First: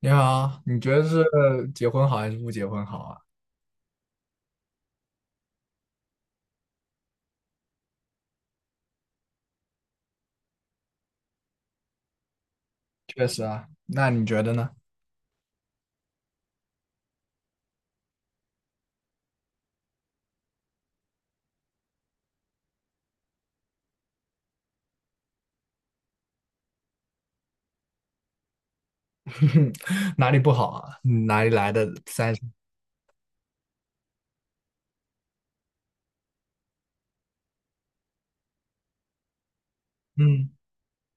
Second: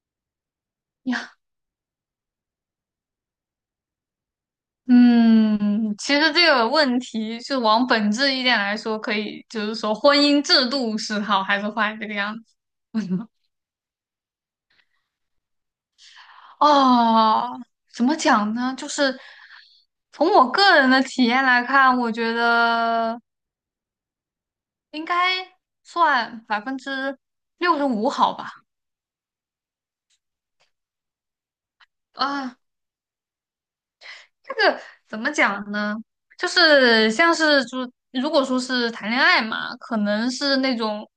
你好，你觉得 是呀，结婚好还是不结婚好啊？嗯，其实这个问题是往本质一点来说，可以就是说婚姻制度是好还是坏这个样子。确 实啊，那你觉得呢？哦，怎么讲呢？就是从我个人的体验来看，我觉得应该算65%好吧。哪里不好啊？嗯哪里来的三十？啊、这个怎么讲呢？就是像是就如果说是谈恋爱嘛，可能嗯是那种，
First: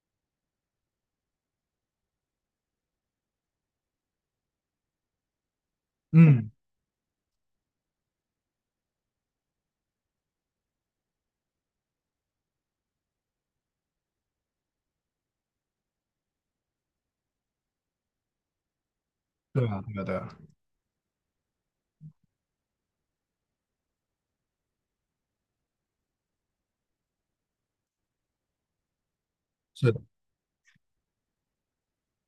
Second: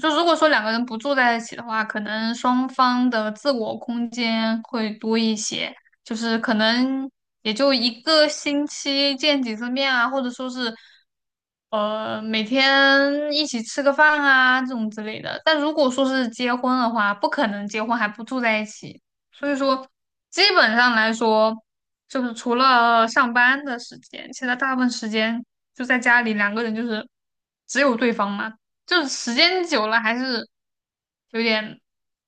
就如果说两个人不住在一起的话，可能双方的自我空间会多一些，就是嗯，可能也就一个星期见几次面啊，或者说是每天一起吃个饭啊这种之类的。但如果说是结婚的话，不可能结婚还不住在一起。所以对啊，说，对啊，对啊，基本上来说，就是除了上班的时间，其他大部分时间就在家里，两个人就是只有对方嘛，就是时间久是的了还是有点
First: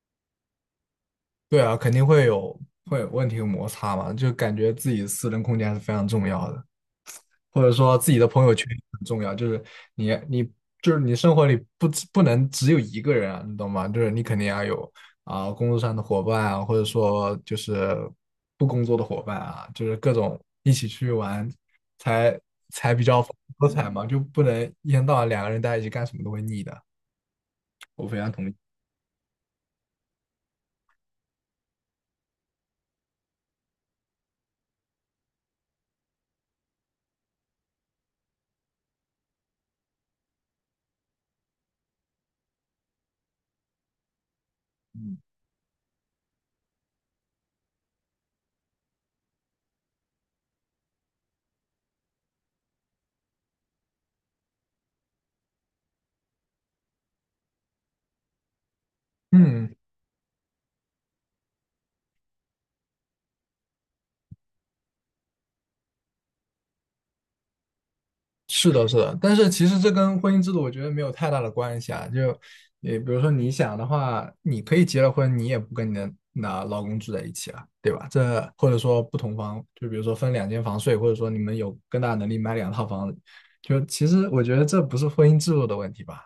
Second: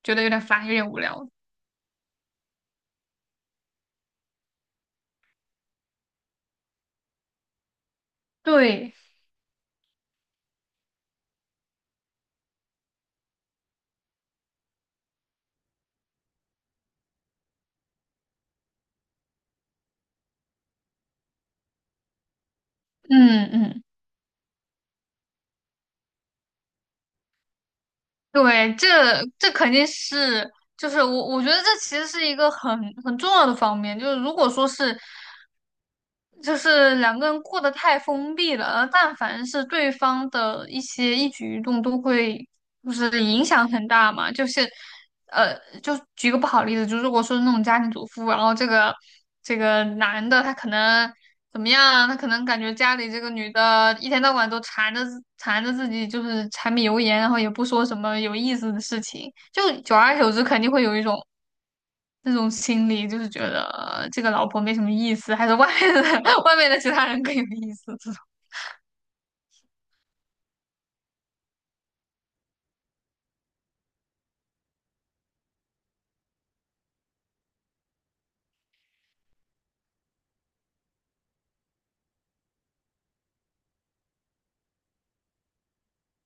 觉得有点烦，有点无聊。对啊，肯定会有问题有摩擦嘛，就感觉自己私人空间还是非常重要的。或者说自己的朋友圈对，很重要，就是你就是你生活里不能只有一个人啊，你懂吗？就是你肯定要有啊、工作上的伙伴啊，或者说就是不工作的伙伴啊，就是各种一起去玩才才比较丰嗯富多嗯，彩嘛，就不能一天到晚两个人待在一起干什么都会腻的。我非常同意。对，这肯定是，就是我觉得这其实是一个很重要的方面，就是如果说是就是两个人过得太封闭了，而但凡是对方的一些一举一动都会就是影响很大嘛，就是，嗯，呃，就举个不好的例子，就如果说是那种家庭主妇，然后这个男的他可能怎么样啊，他可能感觉家里这个女的一天到晚都缠着自己，就是柴米油盐，然后也不说什么有意思的事情，嗯就久而久之肯定会有一种那种心理，就是觉得这个老婆没什么意思，还是外面的 外面的其他人更有意思。是的，是的，但是其实这跟婚姻制度我觉得没有太大的关系啊。就，也比如说你想的话，你可以结了婚，你也不跟你的那老公住在一起了，对吧？这或者说不同房，就比如说分两间房睡，或者说你们有更大的能力买两套房子就其实我觉得这不是婚姻制度的问题吧。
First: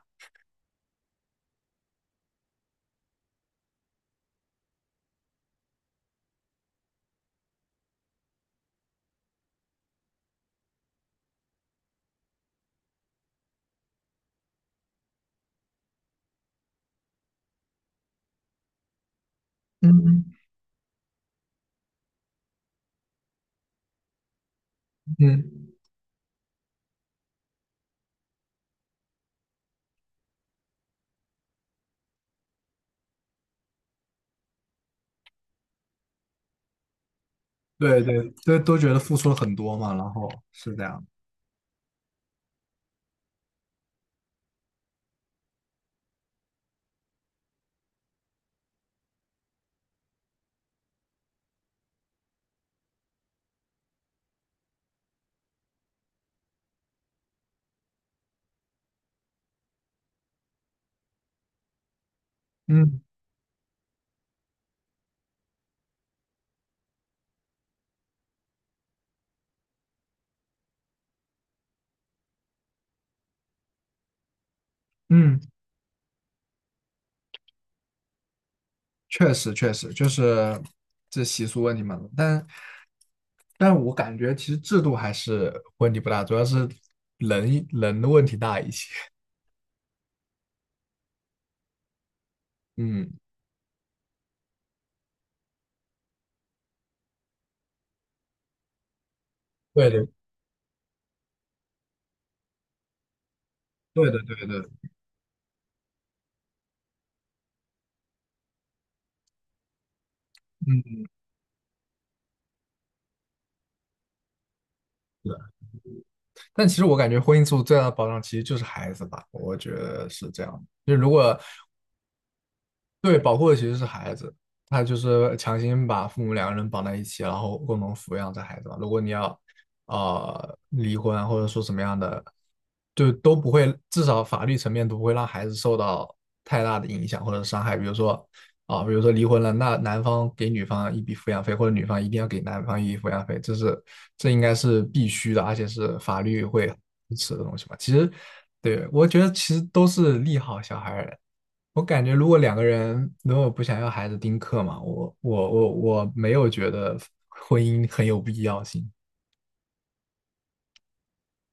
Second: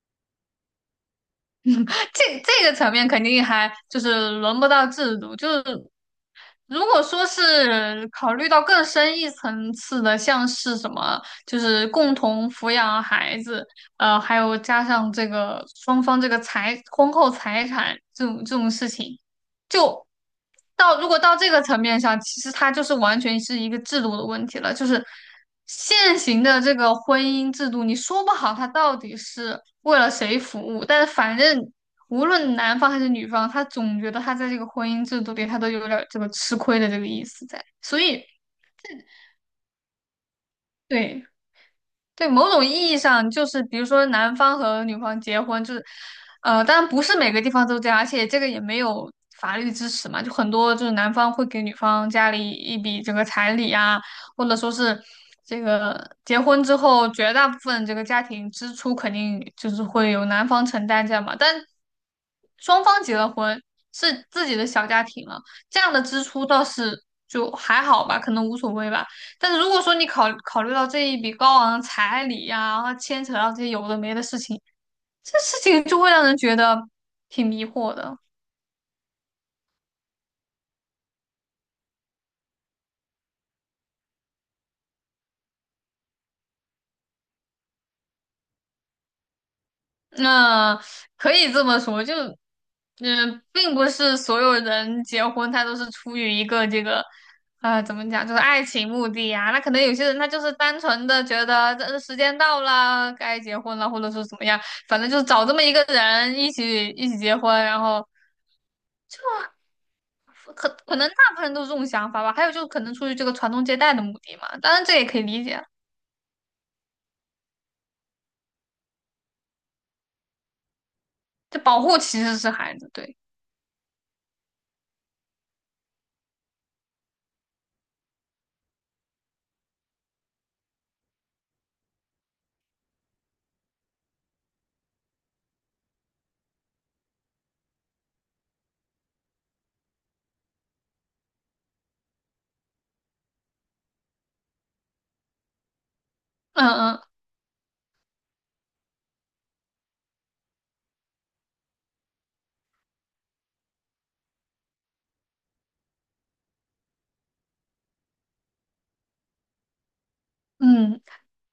这个层面肯定还就是轮不到制度，就是如果说是考虑到更深一层次的，像是什么，就是共同抚养孩子，还有加上这个双方这个财婚后财产这种事情，就嗯到如果到这个层面上，其实它就是完全是一个制度的问题了。就是嗯，现行的这个婚姻制度，你说不好它到底是为了谁服务，但是反正无论男方还是女方，他总觉得他在这个婚姻制度里，他都有点儿这个吃亏的这个意思在。所对以，对，都觉得付出了很多嘛，然后是这样。对，对，某种意义上就是，比如说男方和女方结婚，就是，当然不是每个地方都这样，而且这个也没有法律支持嘛，就很多就是男方会给女方家里一笔这个彩礼啊，或者说是这个结婚之后绝大部分这个家庭支出肯定就是会由男方承担这样嘛，但双嗯方结了婚是自己的小家庭了，这样的支出倒是就还好吧，可能无所谓吧。但是如果说你考虑到这一笔高昂的彩礼呀、然后牵扯到这些有的没的事情，这嗯。事情就会让人觉得挺迷惑的。确实确实就是这习俗问题嘛，但我感觉其实制度还是问题不大，主要是人的问题大一些。那、可以这么说，就嗯，并不是所有人结婚他都是出于一个这个啊，怎么讲，就是爱情目的呀。那可能对有些的，人他就是单纯的觉得这时间到了，该结婚了，或对者的，是对怎么样，的，反正就是找这么一个人一起结婚，然后。可可嗯，能大部分人都是这种想法吧。还有就是可能出于这个传宗接代的目的嘛，当然这也可以是理的。解。但其实我感觉婚姻制度最大的保障其实就是孩子吧，我觉得是这样。就如果这保护其实是孩子，对，对，保护的其实是孩子，他就是强行把父母两个人绑在一起，然后共同抚养这孩子嘛。如果你要离婚或者说什么样的，就都不会，至少法律层面都不会让孩子受到太大的影响或者伤害。比如说啊、比如说离婚了，那男方给女方一笔抚养费，或者女方一定要给男方一笔抚养费，这应该是必须的，而且是法律会嗯嗯支持的东西嘛。其实，对，我觉得其实都是利好小孩儿的。我感觉如果两个人如果不想要孩子丁克嘛，我没有觉得婚姻很有必要性。嗯，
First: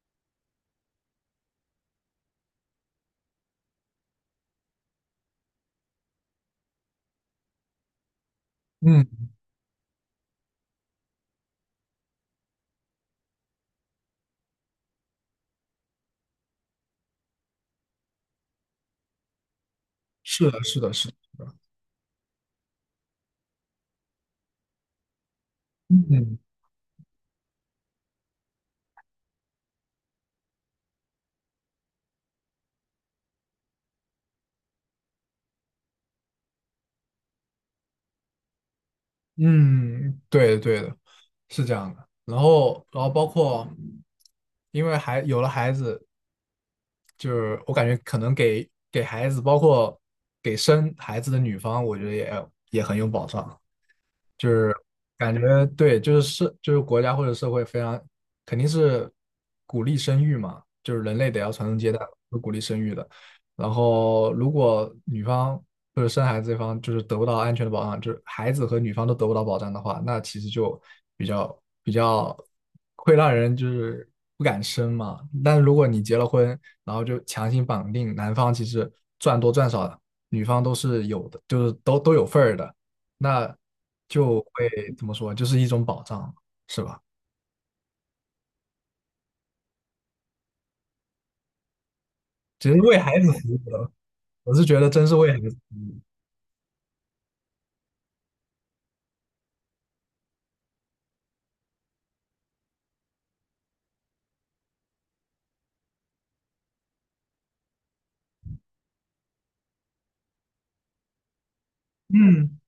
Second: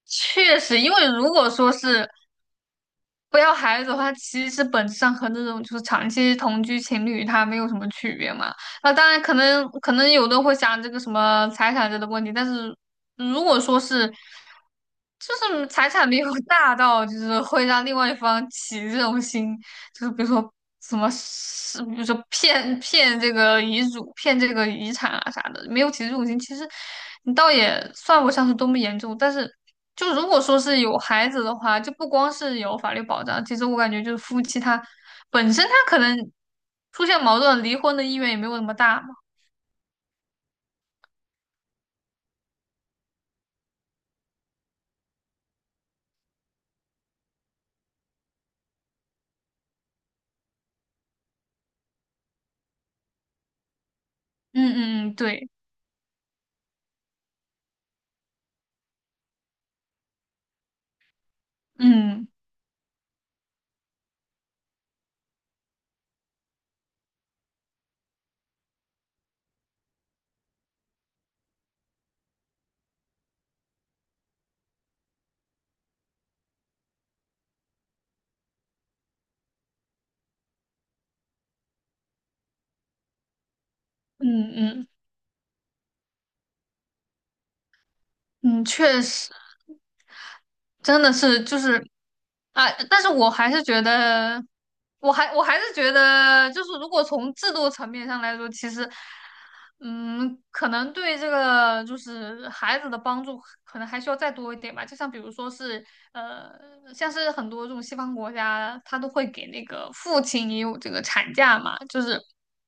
确实，因为如果说是不要孩子的话，其实本质上和那种就是长期同居情侣他没有什么区别嘛。那嗯，当然可能有的会想这个什么财产这类的问题，但是如果说是。就是财产没有 大到，就是会让另外一方起这种心，就是比如是说的，是的，什是么是，比如说骗这个遗嘱、骗这个遗产啊啥的，没有的起诉种嗯心，其实你倒也算不上是多么严重。但是，就如果说是有孩子的话，就不光是有法律保障，其实我感觉就是夫妻他本身他可能出现矛盾，离婚的意愿也没有那么大嘛。嗯，对的，对的，是这样的。然后，包括，因为还有了孩子，就是我感觉可能给孩子，包括给生孩子的女方，我觉得也很有保障。就是嗯嗯嗯，感对，觉对，就是国家或者社会非常肯定是鼓励生育嘛，就是人类得要传宗接代，嗯是鼓励生育的。然后如果女方或者生孩子这方就是得不到安全的保障，就是孩子和女方都得不到保障的话，那其实就比较会让人就是不敢生嘛。但是如果你结了婚，然后就强行绑定男方，其实赚多赚少，女方都是有的，就是都有份儿的，那就嗯嗯会怎么说，就是一种保障，是吧？嗯，确实。真的是就是啊，其实为但是孩子我还服务是觉的，得，我是觉得真是为孩我子服还是觉务。得，就是如果从制度层面上来说，其实，嗯，可能对这个就是孩子的帮助，可能还需要再多一点吧。就像比如说是，呃，像是很多这种西方国家，他都会给那个父亲也有这个产假嘛，就是嗯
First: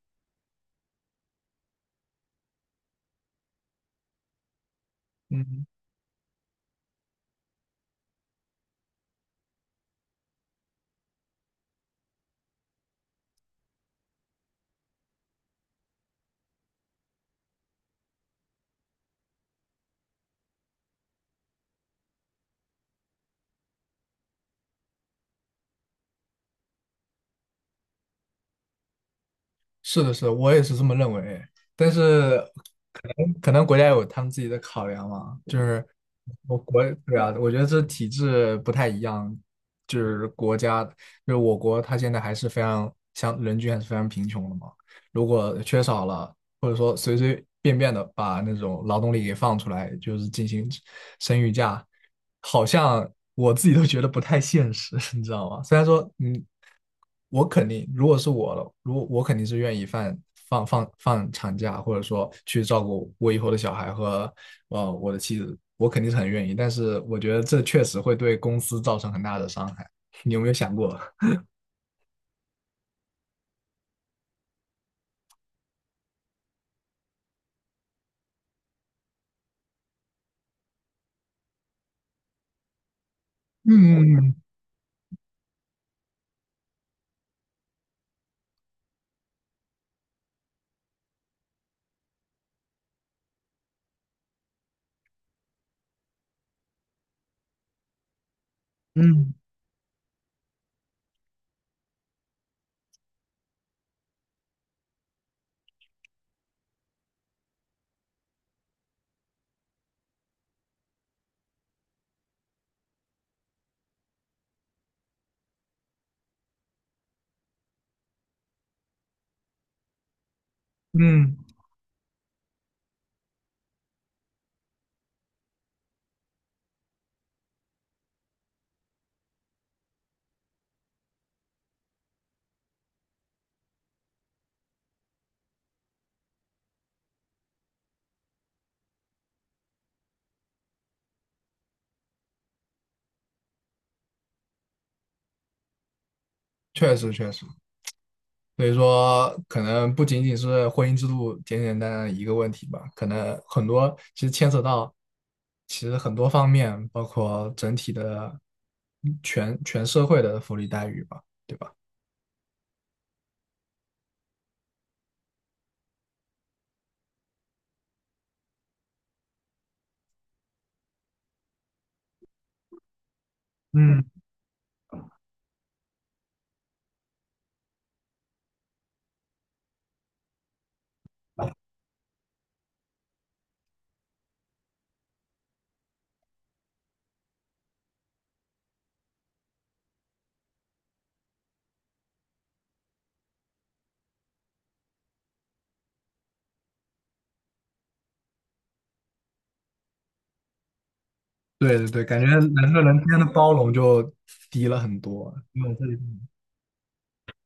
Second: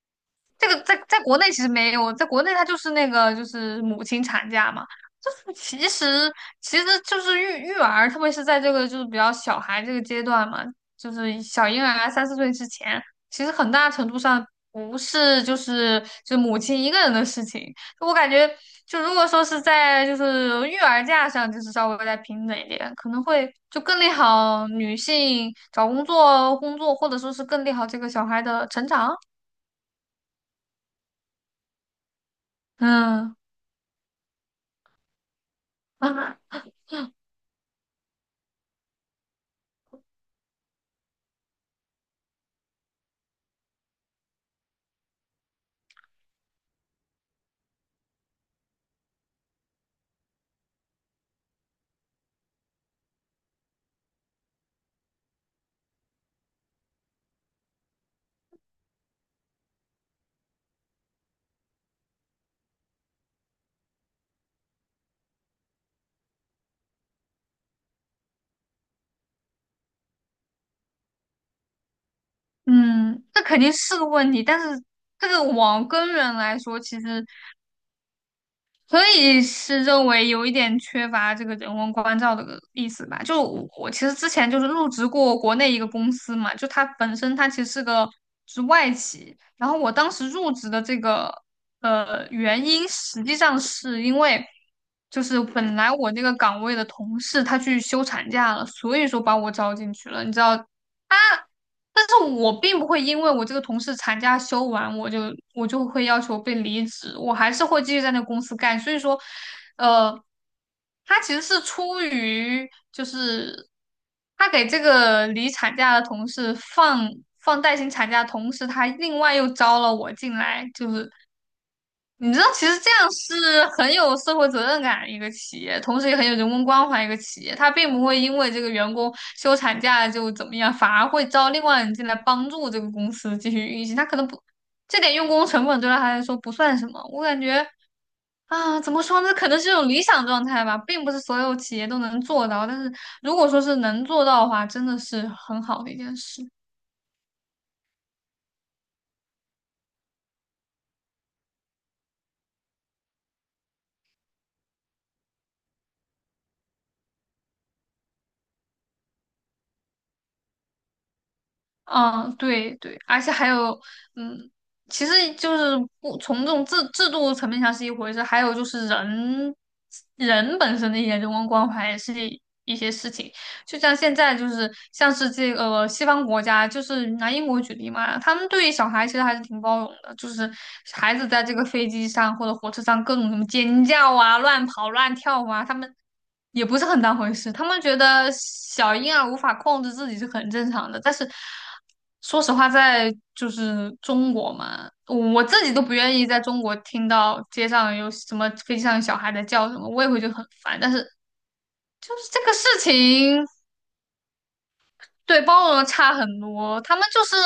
这个在国内其实没有，在国内它就是那个就是母亲产假嘛，就是嗯。其实就是育儿，特别是在这个就是比较小孩这个阶段嘛，就是小婴儿三四岁之前，其实很大程度上不是就是就母亲一个人的事情，我感觉就如果说是在就是育儿假上，就是稍微再平等一点，可能会就更利好女性找工作，或者说是更利好这个小孩的成长，是的，是的，我也是这么认为。但是可嗯。能可能国家有他们自己的考量嘛，就是 我国对啊，我觉得这体制不太一样，就是国家就是我国，它现在还是非常像人均还是非常贫穷的嘛。如果缺少了，或者说随随便便的把那种劳动力给放出来，就是进行生育假，好像我自己都觉得不太现实，你知道吗？虽然说，嗯。我肯定，如果是我了，如果我肯定是愿意放长假，或者说去照顾我以后的小孩和我的妻子，我肯定是很愿意。但是我觉得这确实会对公司造成很大的伤害。你有没有想过？嗯，这肯定是个问题，但是这个往根源来说，其实可以是认为有一点缺乏这个人文关照的意思吧。就我其实嗯之嗯前就是入职过国内一个公司嘛，就它本身它其实是个是外企，然后我当时入职的这个原因，实际上是因为就是本来我那个岗位的同事他去休产假了，所以说嗯，把我招进去了，你知道。但是我并不会因为我这个同事产假休完，我就会要求被离职，我还是会继续在那公司干。所以说，呃，他其实是出于就是他给这个离产假的同事放带薪产假的同时，他另外又招了我进来，就是嗯，你知道，其实这样是很有社会责任感的一个企业，同时也很有人文关怀一个企业。他并不会因为这个员工休产假就怎么样，反而会招另外人进来帮助这个公司继续运行。他可能不，这点用工成本对他来说不算什么。我感觉啊，怎么说呢？可能是一种理想状态吧，并不是所有企业都能做到。但是如果说是能做到的话，真的是很好的一件事。确实确实。所以说，可能不仅仅是婚姻制度简简单单的一个问题吧，可能很多其实牵扯到，其实很多方面，包括整体的全社会的福利待遇吧，对吧？嗯，对对，而且还有，嗯，其实就是不从这种制度层面上是一回事，还有就是人本身的一些人文关怀也是一些事情。就像嗯，现在就是像是这个西方国家，就是拿英国举例嘛，他们对于小孩其实还是挺包容的，就是孩子在这个飞机上或者火车上各种什么尖叫啊、乱跑乱跳啊，他们。也不是很当回事。他们觉得小婴儿无法控制自己是很正常的，但是说实话，在就是中国嘛，我自己都不愿意在中国听到街上有什么飞机上有小孩在叫什么，我也会觉得很烦。但是对对对，就感是觉这个人事和人之间的情。包容就低了很多。对，包嗯容对差很多，他们就是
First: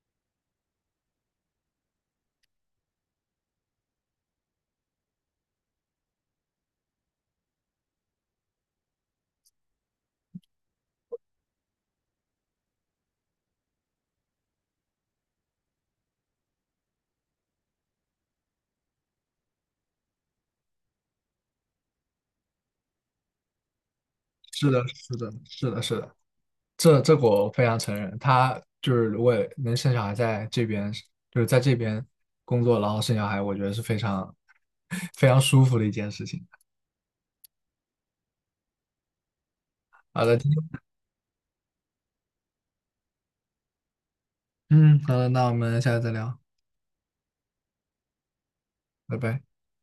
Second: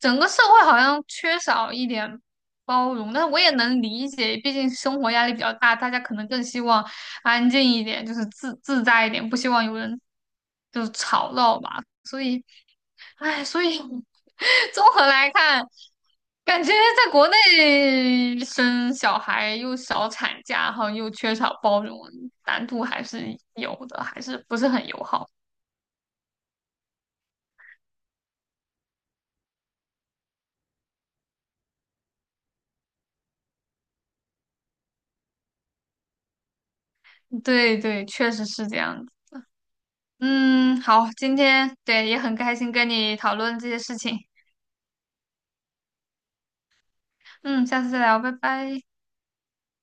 整个社会好像缺少一点包容，但是我也能理解，毕竟生活压力比较大，大家可能更希望安静一点，就是自在一点，不希望有人就是吵闹吧。所以，哎，所以 综合来看，感觉在国内生小孩又少产假，然后又缺少包容，难度还是有的，还是不是是的，很友是好。的，是的，是的。这个我非常承认，他就是如果能生小孩在这边，就是在这边工作，然后生小孩，我觉得是非常 非常舒服的一件事情。对对，确实是这样子。好的，嗯，好，今天对也很开心跟你讨论这些事情。嗯，好的，那我们下次再聊，嗯，下次再聊，拜拜。拜拜。